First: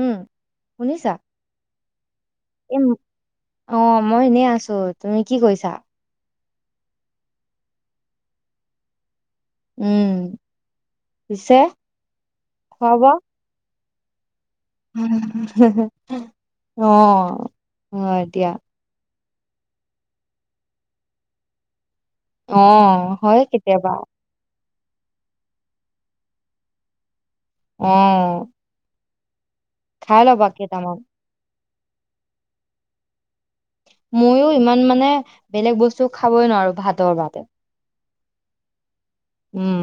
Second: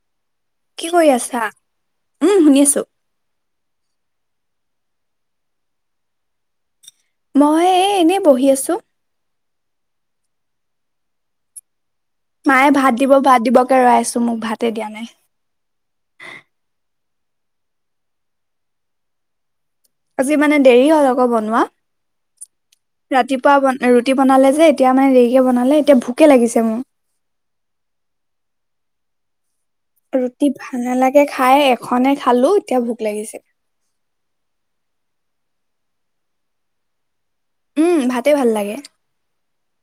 উম কি কৰি শুনিছা আছা? উম শুনি এ আছো। ম- অ মই এনেই আছো। তুমি কি কৰিছা? মই এই এনেই বহি আছো। উম, পিছে? মায়ে খোৱা ভাত দিব বোৱা ভাত দিব ৰৈ আছো মোক ভাত অ'। হয় দিয়া। আজি মানে দেৰি হ'ল আকৌ বনোৱা। অ হয় ৰাতিপুৱা বন কেতিয়াবা ৰুটি বনালে যে এতিয়া মানে দেৰিকে বনালে, এতিয়া ভোকে লাগিছে মোৰ। অ'। খাই ল'বা ৰুটি ভাল কেইটামান নালাগে খাই খনে খালো এতিয়া ভোক লাগিছে। মইও ইমান মানে বেলেগ বস্তু খাবই নোৱাৰো ভাতৰ বাদে। উম, ভাতে ভাল লাগে। উম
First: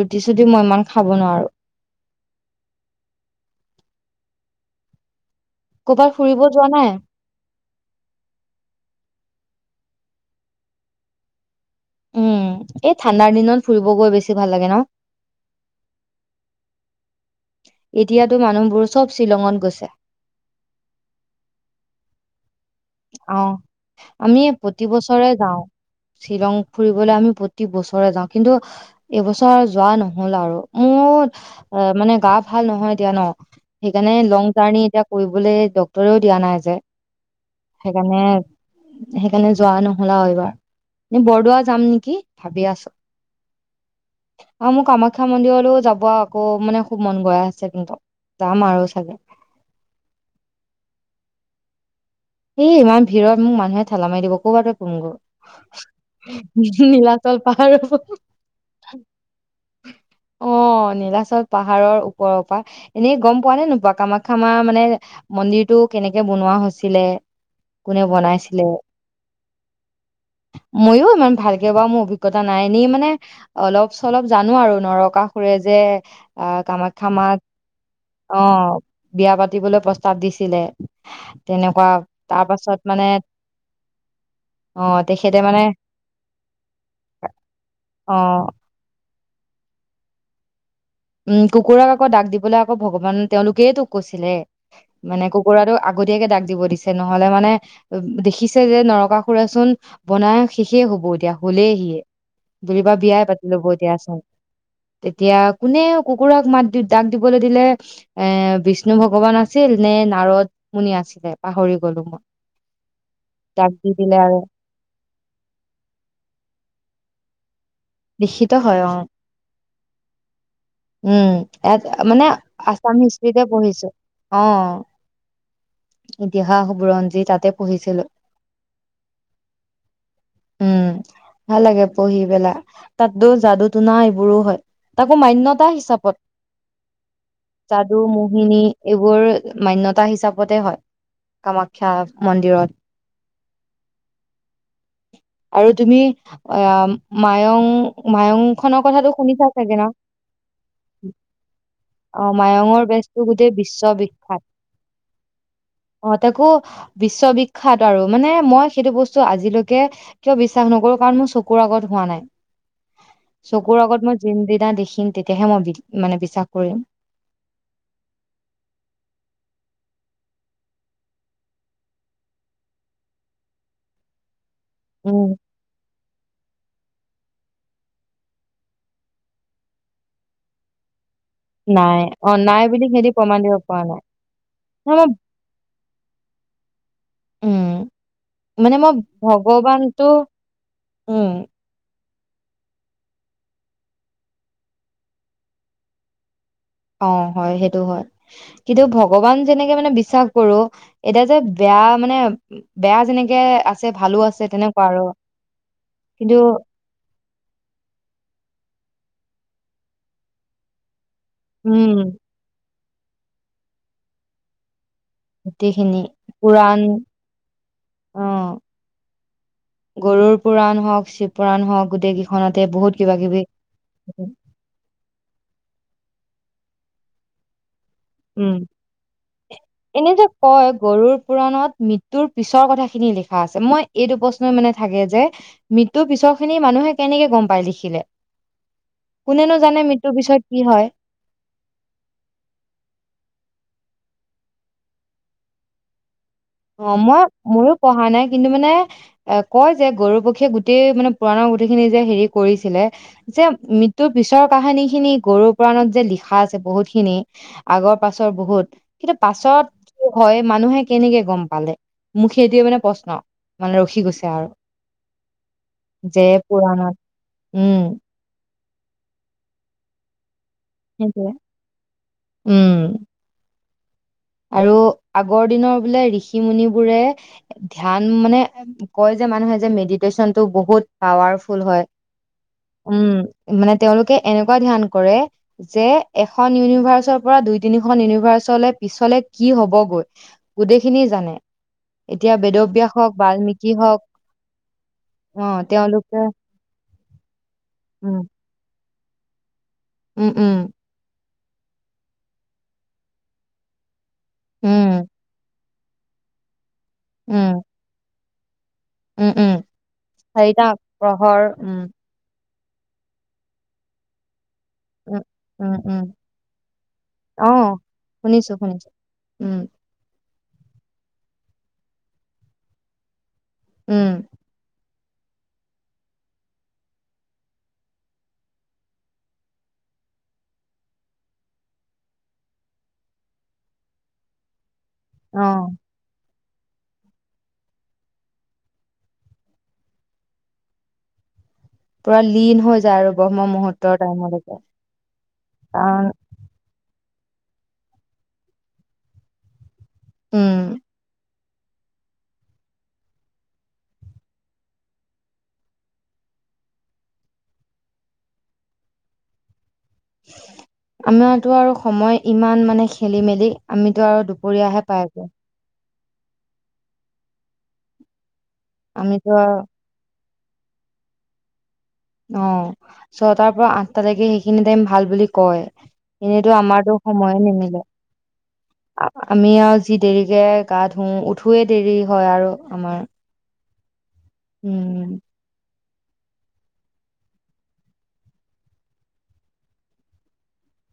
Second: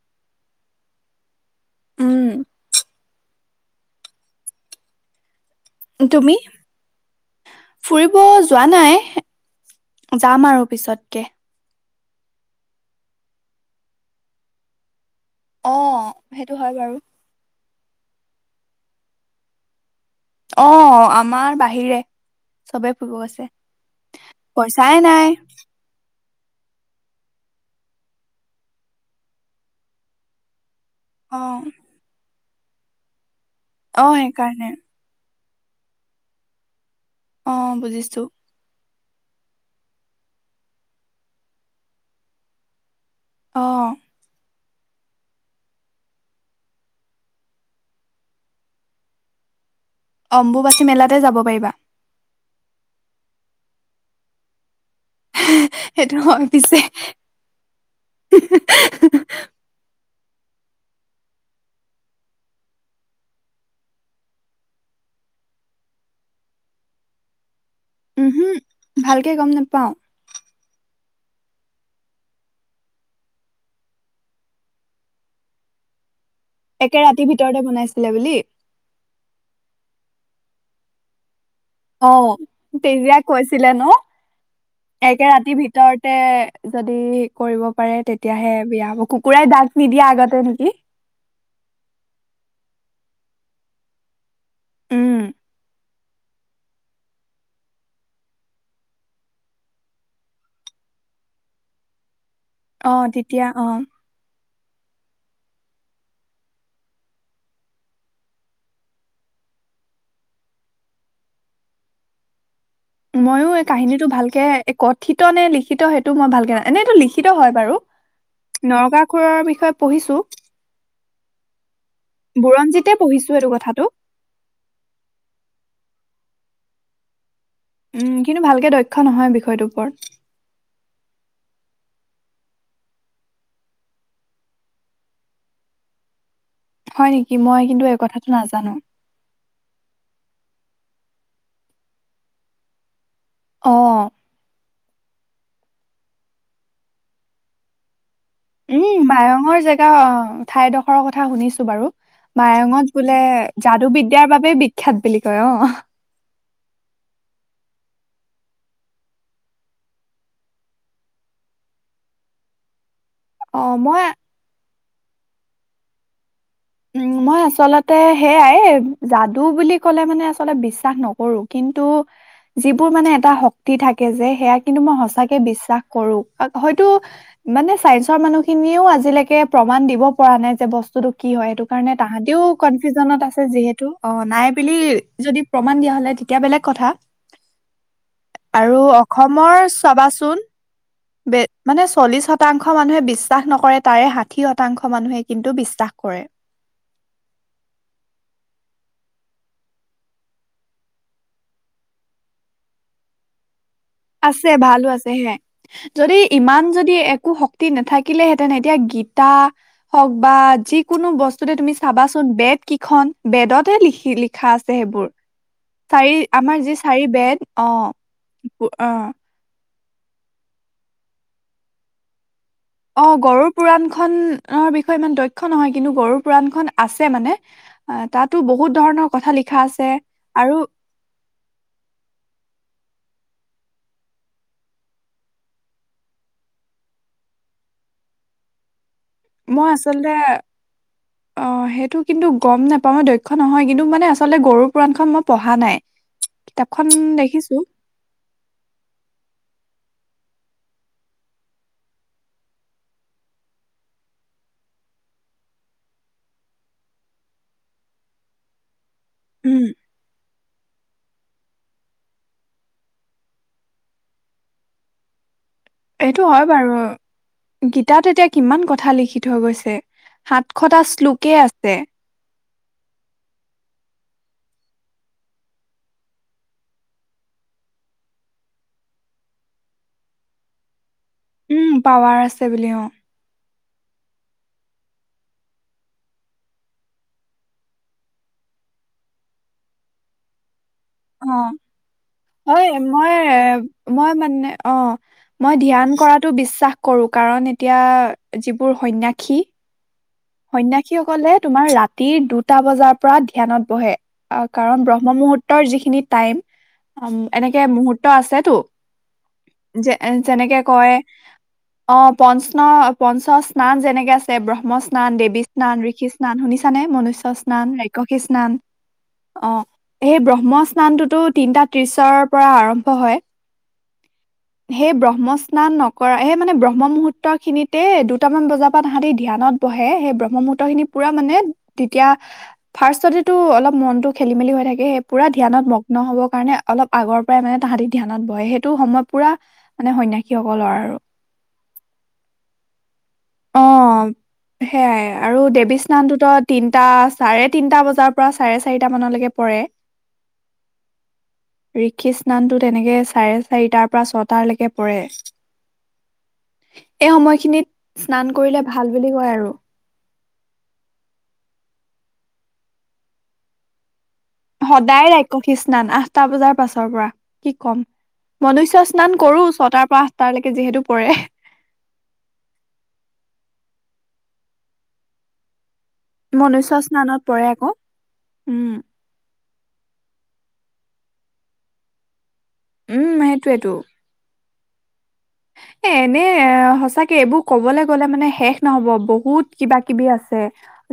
ৰুটি চুটি মই ইমান খাব নোৱাৰো। উম। ক'ৰবাত তুমি? ফুৰিব যোৱা নাই ফুৰিব যোৱা নাই। যাম আৰু পিছতকে। উম এই ঠাণ্ডাৰ দিনত ফুৰিব গৈ বেছি ভাল লাগে ন? অ, সেইটো হয় বাৰু। এতিয়াতো মানুহবোৰ চব শ্বিলঙত গৈছে। অ, আমাৰ বাহিৰে চবে ফুৰিব অ। গৈছে। আমি পইচাই প্ৰতিবছৰে নাই যাও। শ্বিলং ফুৰিবলে আমি প্ৰতি বছৰে যাওঁ, কিন্তু এইবছৰ যোৱা নহল আৰু। মোৰ অ মানে গা ভাল নহয় দিয়া, ন? অ', সেইকাৰণে লং সেইকাৰণে জাৰ্ণি এতিয়া কৰিব বোলে ডক্টৰেও দিয়া নাই যে। অ', বুজিছো। সেইকাৰণে সেইকাৰণে যোৱা নহল আৰু এইবাৰ। এ বৰদোৱা যাম নেকি ভাবি আছো। অ' আৰু মোৰ কামাখ্যা মন্দিৰলৈও যাব আকৌ মানে খুব মন গৈ আছে, কিন্তু যাম আৰু চাগে। অম্বুবাচী মেলাতে যাব পাৰিবা। এ ইমান ভিৰত মোক মানুহে ঠেলা মাৰ দিব, কবাত সেইটো হয় পিছে। নীলাচল পাহাৰৰ অ, নীলাচল পাহাৰৰ ওপৰৰ পৰা। এনেই গম পোৱা নে নোপোৱা কামাখ্যা মা মানে মন্দিৰটো কেনেকে বনোৱা হৈছিলে? কোনে উমহু, বনাইছিলে ভালকে গম নাপাওঁ। মইও ইমান ভালকে বাৰু মোৰ অভিজ্ঞতা নাই এনেই মানে অলপ চলপ জানো আৰু নৰকাসুৰে যে আহ একে কামাখ্যা ৰাতিৰ মাক ভিতৰতে বনাইছে অ বিয়া পাতিবলৈ প্ৰস্তাৱ দিছিলে তেনেকুৱা অ তাৰ পাছত মানে তেতিয়াই কৈছিলে ন অ', একে তেখেতে ৰাতিৰ মানে ভিতৰতে যদি কৰিব পাৰে অ', তেতিয়াহে বিয়া হব কুকুৰাই দাগ নিদিয়া আগতে নেকি উম কুকুৰাক আকৌ ডাক দিবলৈ আকৌ ভগৱান তেওঁলোকেই তো কৈছিলে উম, মানে কুকুৰাটো আগ আগতীয়াকে ডাক দিব দিছে নহলে মানে দেখিছে যে নৰকাসুৰে ছোন বনাই শেষেই হব এতিয়া হলেহিয়ে বিবা অ', বিয়াই পাতি তেতিয়া ল'ব অ'। এতিয়া চোন তেতিয়া কোনে কুকুৰাক মাত দি ডাক দিবলৈ দিলে এ বিষ্ণু ভগৱান আছিল নে নাৰদ মুনি আছিলে পাহৰি গলো মই ময়ো এই ডাক দি কাহিনীটো দিলে আৰু ভালকে এ কথিত নে লিখিত সেইটো মই ভালকে ন এনেটো লিখি লিখিত হয় বাৰু লিখিত হয় অহ নৰকাসুৰৰ বিষয়ে পঢ়িছোঁ। উম ইয়াত মানে বুৰঞ্জীতে আছাম পঢ়িছোঁ হিষ্ট্ৰিতে এইটো কথাটো। পঢ়িছো অহ ইতিহাস বুৰঞ্জী তাতে পঢ়িছিলো উম কিন্তু ভালকে দক্ষ নহয় বিষয়টোৰ ওপৰত পঢ়িবলৈ তাতো যাদু টনা এইবোৰো হয় তাকো মান্যতা হিচাপত হয় নেকি? মই কিন্তু এই যাদু কথাটো মোহিনী নাজানো। এইবোৰ মান্যতা হিচাপে তাতে হয় কামাখ্যা মন্দিৰত অঁ আৰু তুমি অ মা মায়ং মায়ং খনৰ উম কথাটো শুনিছা মায়ঙৰ চাগে ন জেগা অ ঠাইডখৰৰ কথা শুনিছো বাৰু অ মায়ঙৰ মায়ঙত বোলে বেজটো গোটেই যাদু বিদ্যাৰ বিশ্ববিখ্যাত বাবেই বিখ্যাত বুলি কয় অ বিশ্ববিখ্যাত আৰু মানে মই সেইটো বস্তু আজিলৈকে কিয় বিশ্বাস নকৰো কাৰণ মোৰ চকুৰ আগত হোৱা নাই চকুৰ আগত মই যিদিনা দেখি তেতিয়াহে মই মানে বিশ্বাস কৰিম উম মই আচলতে সেইয়াই যাদু বুলি ক'লে মানে আচলতে বিশ্বাস নকৰো কিন্তু যিবোৰ মানে এটা শক্তি থাকে যে সেয়া কিন্তু মই উম সঁচাকে বিশ্বাস কৰো কিন্তু মানে চাইন্সৰ মানুহখিনিয়েও আজিলৈকে প্ৰমাণ দিব পৰা নাই যে বস্তুটো কি কি হয় সেইটো কাৰণে নাই অ', তাহাঁতিও নাই বুলি সিহঁতি কনফিউজনত প্ৰমাণ আছে দিব যে পৰা এইটো অ নাই বুলি ন মই যদি প্ৰমান দিয়া হলে তেতিয়া বেলেগ কথা উম মানে আৰু মই অসমৰ ভগৱানটো চাবাচোন উম বে মানে চল্লিশ শতাংশ মানুহে বিশ্বাস নকৰে তাৰে ষাঠি শতাংশ মানুহে কিন্তু বিশ্বাস কৰে কৰে অ হয় সেইটো হয় কিন্তু ভগৱান যেনেকে মানে বিশ্বাস কৰো এতিয়া যে বেয়া মানে বেয়া যেনেকে আ আছে ভালো আছে হে যদি কিন্তু ইমান যদি একো শক্তি নাথাকিলে হেঁতেন এতিয়া গীতা হওক বা যিকোনো বস্তু স তুমি উম চাবাচোন বে কি খন বেদতে লিখি লিখা আছে সেইবোৰ গোটেইখিনি চাৰি আমাৰ যি পুৰাণ চাৰি বেত অ অ', অ গৰুৰ পুৰাণ হওক চিপুৰাণ হওক গোটেই কিু অ গৰুৰ পুৰাণ খনৰৰ বিষয়ে ইমান দক্ষ নহয় কিন্তু গৰু পুৰাণখনন আছে মানে আহ, তাতো উম বহুত ধৰণৰ কথা লিখা আছে এনে যে আৰু কয় গৰুৰ পুৰাণত মৃত্যুৰ পিছৰ কথা খিনি লিখে অ আছে মই এইটো প্ৰশ্নই মানে থাকে যে মৃত্যুৰ পিছৰ খিনি মানুহে কেনেকে গম পায় লিখিলে কোনেনো মই জানে মৃত্যুৰ আচলতে পিছত কি হয় অ সেইটো কিন্তু গম নাপাওঁ ম দক্ষ নহয় কিন্তু মানে আচলতে গৰুৰ পুৰাণখনন মই পঢ়া নাই অ কিতাপখন মই দেখিছো। ময়ো পঢ়া নাই কিন্তু মানে এ কয় যে গৰু প সেই গোটেই মানে পুৰাণৰ গোটেইখিনি যে হেৰি কৰিছিলে যে মৃত্যুৰ পিছৰ কাহিনী খিনি গৰুৰ পুৰাণত যে লিখা আছে বহুত খিনি আগৰ পাছৰ বহুত কিন্তু পাছত উম, হয় মানুহে কেনেকে গম পালে মোক সেইটোৱে মানে প্ৰশ্ন মানে ৰখি গৈছে আৰু যে এইটো হয় বাৰু পুৰাণত উম গীতাত এতিয়া কিমান কথা কথা লিখি থৈ গৈছে সাতশটা সেইটোৱে শ্লোকেই আছে উম আৰু আগৰ দিনৰ বোলে ঋষি মুনিবোৰে ধ্যান মানে কয় যে মানুহে যে মেডিটেশ্যনটো বহুত পাৱাৰফুল উম, হয় পাৱাৰ আছে বুলি অ'। উম মানে তেওঁলোকে এনে নেক ধ্যান কৰে যে এখন ইউনিভাৰ্চৰ পৰা দুই তিনিখন ইউনিভাৰ্চলে পিছলে কি হবগৈ গোটেইখিনি অ জানে এতিয়া হয় বেদব্যাস হওক মই বাল্মিকি হওক মই মানে অ অ মই ধ্যান তেওঁলোকে কৰাতো বিশ্বাস কৰো কাৰণ এতিয়া উম যিবোৰ সন্য়াসী উম উম সন্য়াসীসকলে তোমাৰ ৰাতিৰ দুটা বজাৰ পৰা ধ্যানত বহে আহ কাৰণ ব্ৰহ্ম উম মুহুৰৰ্তৰ যিখিন সেই টাইম উ উম এনেকে মুহূৰ্ত আছে ত উম উম যে যেনেকে চাৰিটা কয় প্ৰহৰ উম অ পনচ ন পঞ্চ স্নান যেনেকে আছে ব্ৰহ্ম স্নান উম দেৱী উম স্নান উম ঋষি স্নান শুনিছানে মনুস্য অ স্নান ৰাক্ষসী স্নান শুনিছো শুনিছো অ উম স মই স্নানটোতো তিনিটা ত্ৰিশৰ পৰা আৰম্ভ হয় উম সেই ব্ৰহ্ম স্নান নকৰা স মানে ব্ৰহ্ম মুহুৰ্ত খিনিতে দুটামান বজাৰ পৰা তাহতি ধ্যানত সেই ব্ৰহ্ম স্নান নকৰা সেই মানে ব্ৰহ্ম মূহুৰ্ত খিনিতে বহে সেই ব্ৰহ্ম মুূহুৰ্ত খিনি পুৰা মানে তেতিয়া ফাৰ্ষ্ট যদিটো অলপ মনতটো খেলি মেলি হৈ থাকে সেই পোৰা মানে অ ধ্যনত মগ্ন হ'ব কাৰণে অলপ আগৰ পৰাই মানে তাহাঁতি ধ্যানত বহে সেইটো সময় পুৰা মানে সন্যাসীসকলৰ আৰু পুৰা লীন হৈ যায় আৰু ব্ৰহ্ম অ মুহূৰ্তৰ টাইমলৈকে কাৰণ টা চাৰে তিনটা বজাৰ পৰা চাৰে চাৰিটা মানলৈকে পৰে উম ঋষি স্নানতটো তেনেকে চাৰে চাৰিটাৰ পৰা ছটালৈকে পৰে এই সময়খিনিত স্নান কৰিলে ভাল বুলি কয় আৰু আমাৰতো আৰু সময় ইমান মানে খেলি মেলি আমি সদায় ৰাক্ষসী স্নান আঁ সাট টা বজাৰ পাছৰ পৰা কি ক'ম মনুষ্যয় স্নান আমিতো কৰো আৰু ছটাৰ পৰা তাৰ লৈকে যিহেতু পৰে অ ছটাৰ পৰা আঠটালৈকে সেইখিনি টাইম ভাল বুলি কয় এনেতো মনুষ্য আমাৰতো স্নানত সময়ে পৰে আকৌ নিমিলে উম আমি আৰু যি দেৰিকে গা ধুও উঠোৱে দেৰি হয় আৰু আমাৰ উম সেইটোৱে এই তো উম এ এনে সঁচাকে এইবোৰ কবলৈ গলে মানে শেষ নহব বহুত কিবা কিবি আছে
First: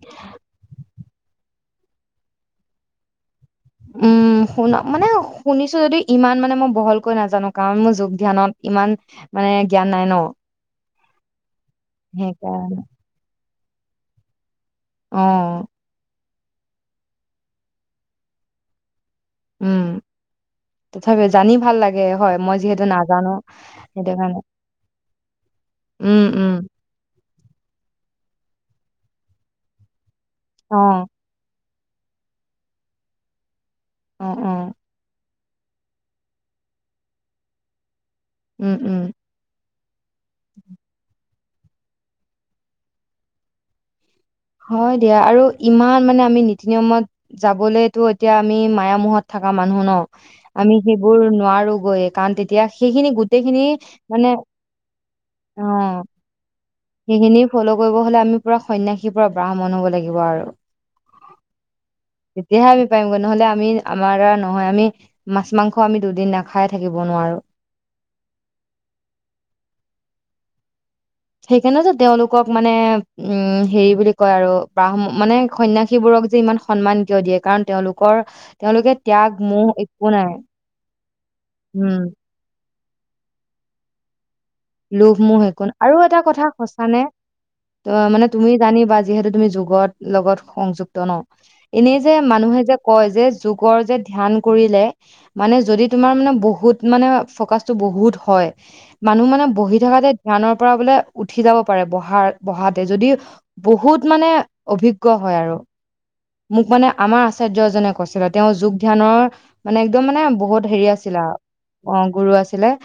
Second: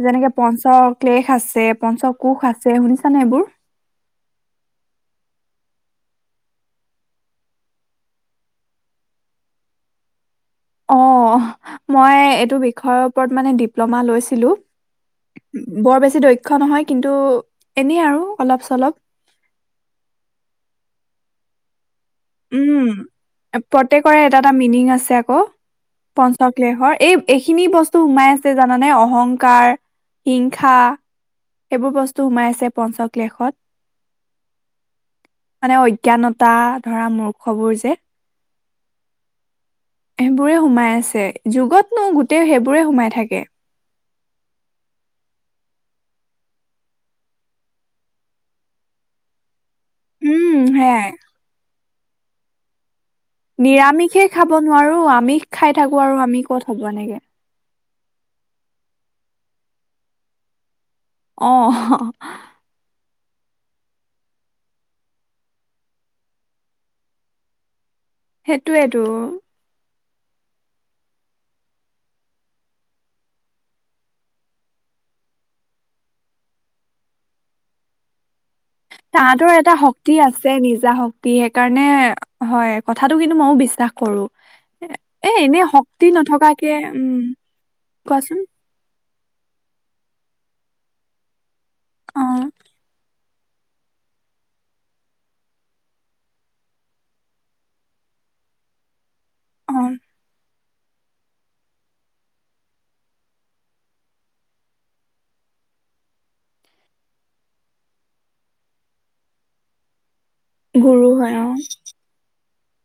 যেনেকে পঞ্চক ক্লেশ আছে পঞ্চ কোষ আছে শুনিছা নে এইবোৰ উম শুন মানে শুনিছো যদিও ইমান মানে মই বহলকৈ নাজানো কাৰণ মোৰ যোগ ধ্যানত ইমান মানে জ্ঞান নাই ন অ মই এইটো সেইকাৰণে বিষয়ৰ ওপৰত মানে ডিপ্লোমা লৈছিলোঁ অ বৰ বেছি দক্ষ দক্ষ নহয় কিন্তু এনেই আৰু অলপ চলপ উম তথাপি জানি ভাল লাগে হয় মই যিহেতু উম নাজানো সেইটো প্ৰত্যেকৰে এটা কাৰণে এটা মিনিং আছে আকৌ উম উম পঞ্চক্লেশৰ এই এইখিনি বস্তু সোমাই আছে জানানে অহংকাৰ শিক্ষা অ সেইবোৰ বস্তু সোমাই আছে পঞ্চ কেশত উ উম মানে অজ্ঞানতা ধৰা মূৰ্খবোৰ যে উম উম সেইবোৰে সোমাই আছে যুগত নো গোটেই সেইবোৰে সোমাই থাকে হয় দিয়া আৰু ইমান মানে আমি নীতি নিয়মত যাবলেতো এতিয়া আমি মায়া মুহত থকা মানুহ মানুহ উম ন আমি সেয়াই সেইবোৰ নোৱাৰো গৈ কাৰণ তেতিয়া সেইখিনি গোটেইখিনি নিৰামিষে মানে খাব নোৱাৰো আমিষ অ খাই থাকো আৰু আমি কত হ'ব এনেকে সেইখিনি ফ'ল' কৰিব হলে আমি পুৰা সন্যাসী কি পৰা ব্ৰাহ্মণ হব লাগিব আৰু অহ তেতিয়াহে আমি পাৰিমগৈ নহলে আমি আমাৰ দ্বাৰা নহয় আমি মাছ মাংস আমি দুদিন নাখাই থাকিব নোৱাৰো সেইটোৱেটো সেইকাৰণে যে তেওঁলোকক মানে উম হেৰি বুলি কয় আৰু ব্ৰাহ্ম মানে সন্যাসীবোৰক যে ইমান সন্মান কিয় দিয়ে কাৰণ তেওঁলোকৰ তেওঁলোকে ত্যাগ তাহাঁতৰ মোহ এটা একো শক্তি নাই আছে নিজা শক্তি সেইকাৰণে উম হয় কথাটো কিন্তু ময়োও বিশ্বাস কৰো এ লোভমোহ এনে একো আৰু শক্তি এটা কথা নথকাকে সঁচা নে উম আ মানে কোৱাচোন তুমি জানিবা যিহেতু তুমি যুগত লগত সংযুক্ত ন এনেই যে অ মানুহে যে কয় যে যুগৰ যে ধ্যান কৰিলে মানে যদি তোমাৰ মানে বহুত মানে ফকাচটো বহুত হয় মানুহ মানে অ বহি থকাতে ধ্যানৰ পৰা বোলে উঠি যাব পাৰে বহা বহাতে যদি বহুত মানে অভিজ্ঞ হয় আৰু মোক মানে আমাৰ আচাৰ্য এজনে কৈছিলে তেওঁ যোগ ধ্যানৰ মানে একদম মানে বহুত হেৰি আছিল আৰু অ গুৰু আছিলে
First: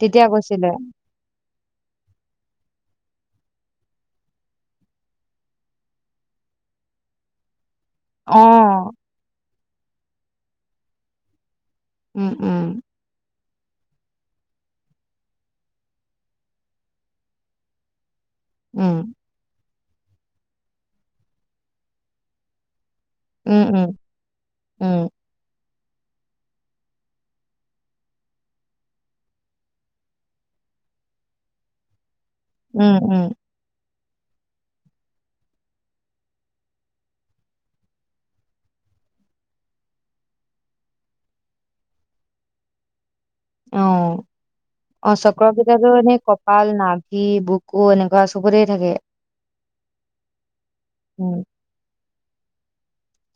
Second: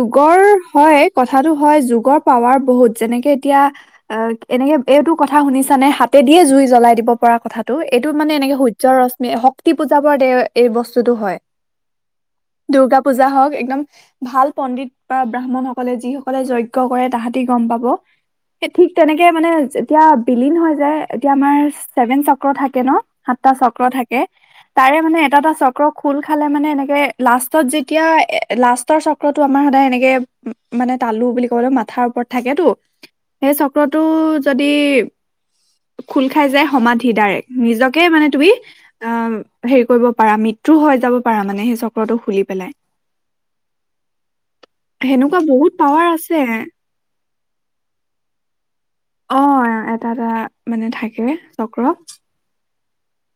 তেতিয়া কৈছিলে হয় কথাটো হয় যুগৰ পাৱাৰ বহুত যেনেকে এতিয়া এনেকে এইটো কথা শুনিছা নে হাতে দিয়ে জুই জ্বলাই দিব পৰা কথা টো এইটো মানে অ এনেকে সূৰ্য ৰশ্মি হক কি পূজাবোৰত এই এই বস্তুটো হয় উম উম দুৰ্গা পূজা হওক নম ভাল পণ্ডিত বা ব্ৰাহ্মণ সকলে যিসকলে যজ্ঞ কৰে তাহাঁতি গম পাব ঠিক উম তেনেকে মানে এতিয়া বিলিন হয় যে এতিয়া আমাৰ ছেভেন চক্ৰ থাকে ন সাতটা উম চক্ৰ উম থাকে তাৰে উম মানে এটা এটা চক্ৰ খ খোল খালে মানে এনেকে লাষ্টত যেতিয়া এ ৰ চক্ৰতটো আমাৰ সদায় এনেকে মানে তালু বুলি কোউ মথাৰ ওপৰত থাকেতো উম, উম, সেই চক্ৰত টো যদি খোল খাই যায় সমাধি ডাইৰেক্ নিজকে মানে তুমি আহ হেৰি কৰিব পাৰা মূতূ হৈ যাব পাৰা মানে সেই চক্ৰটো খুলি পেলাই অ অ সেনেকুৱা বহুত চক্ৰকেইতো পাৱাৰ এনেই আছে কপাল নাভি বুকু এনেকুৱা চবতে থাকে অ এটা এটা মানে থাকে চক্ৰ [unintelligible]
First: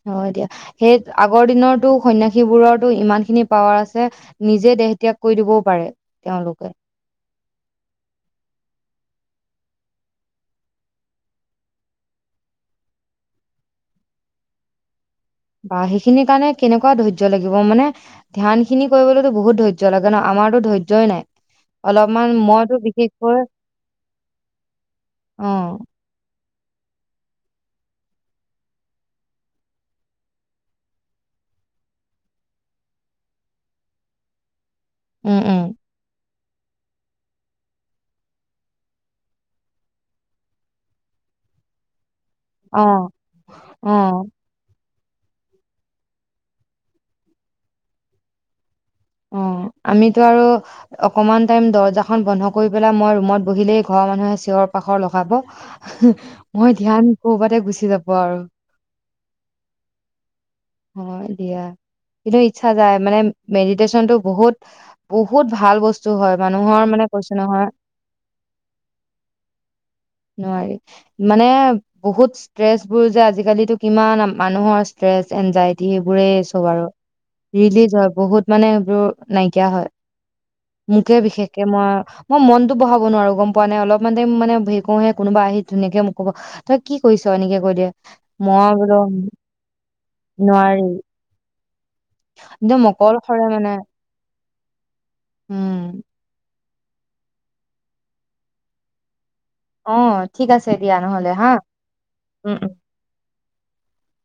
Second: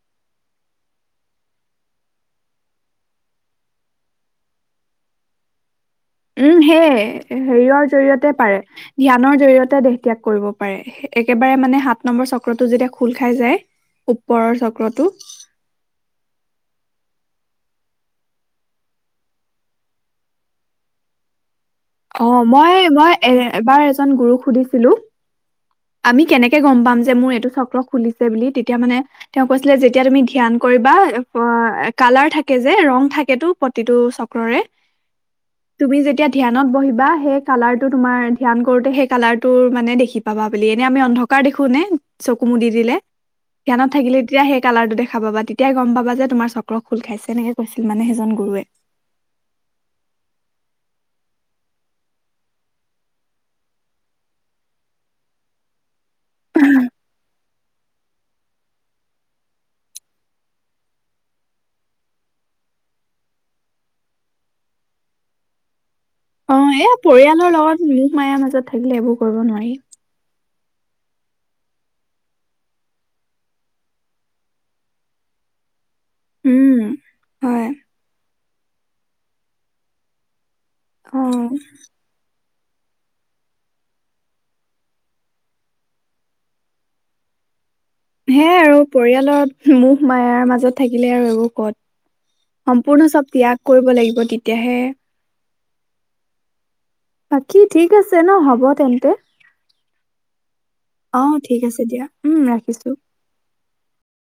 অ এতিয়া সেই আগৰ দিনৰতো সন্য়াসীবোৰৰো ইমান খিনি পাৱাৰ আছে নিজে দেহ ত্যাগ কৰি দিবও পাৰে উম তেওঁলোকে সেয় হেৰিৰ জৰিয়তে পাৰে টিয়াগ ন জৰিয়তে দেহ ত্যাগ কৰিব পাৰে একেবাৰে মানে সাত নম্বৰ চক্ৰতটো যেতিয়া খোল খাই যায় ওপৰৰ চক্ৰটো মো মানে ধ্যান খেটি কৰিবলৈ বহুত ধৈ্য লাগে ন আমাৰতো ধৈৰ্যয়ই নাই অ অলপমান মই মইতো মই এ বিশেষকৈ এবাৰ এজন গুৰুক সুধিছিলো অ', আমি কেনেকে গম পাম যে মোৰ এইটো চক্ৰ খুলিছে বুলি তেতিয়া মানে তেওঁ কৈছিলে যেতিয়া তুমি ধ্যান কৰিবা কালাৰ থাকে যে ৰং থাকেতো প্ৰতিটো চক্ৰৰে উম উম তুমি যেতিয়া ধ্যানত বহিবা সেই কালাৰটো তোমাৰ ধ্যান কৰোঁতে সেই কালাৰটো মানে দেখি পাবা বুলি এনে আমি অন্ধকাৰ দেখো নে চকু মোদি দিলে অ', ধ্নত থাকিলে অ', তেতিয়া সেই কালাৰটো দেখ খাবা তেতিয়াই গম পাবা যে তোমাৰ চক্ৰ খোুল খাইছে এনেকে কৈছিল মানে সেইজন গুৱে অ আমিতো আৰু অকমান টাইম দৰ্জাখন বন্ধ কৰি পেলাই মই ৰুমত বহিলেই ঘৰৰ মানুহে চিঞৰ পাখৰ লগাব মই ধ্যান কৰবাততে গুচি যাব আৰু হয় দিয়া কিন্তু ইচ্ছা যায় মানে মেডিটচনতটো বহুত বহুত ভাল বস্তু হয় অ মানুহৰ এ মানে কৈছো পৰিয়ালৰ নহয় লগত মোক মায়াৰ মাজত থাকিলে এইবোৰ কৰিব নোৱাৰি নোৱাৰি মানে বহুত ষ্ট্ৰেচ বোৰ যে আজিকালিো কিমান মানুহৰ ষ্ট্ৰেচ এনজাই সেইবোৰেই চব উম। আৰু হয় ৰিলিজ হয় বহুত মানে এইবোৰ নাইকিয়া হয় অ মোকে বিশেষকে মই মই মন বহাব নোৱাৰো গম পোৱা নাইলপমান ইম মানে ভেক কো হে কোনোবা আহি ধুনাকে মোক কব তই কি কৰিছ এনেকে কৈইদিয় হেয় আৰু পৰিয়ালৰ মুখ মায়াৰ মাজত নোৱাৰি থাকিলে আৰু এইবোৰ কত একদম সম্পূৰ্ণ চব অকলশৰে ত্যাগ মানে কৰিব লাগিব তেতিয়াহে উম বাকী ঠিক আছে ন হ'ব তেন্তে অ ঠিক আছে দিয়া নহ'লে আহ হা। ঠিক আছে দিয়া উম ৰাখিছো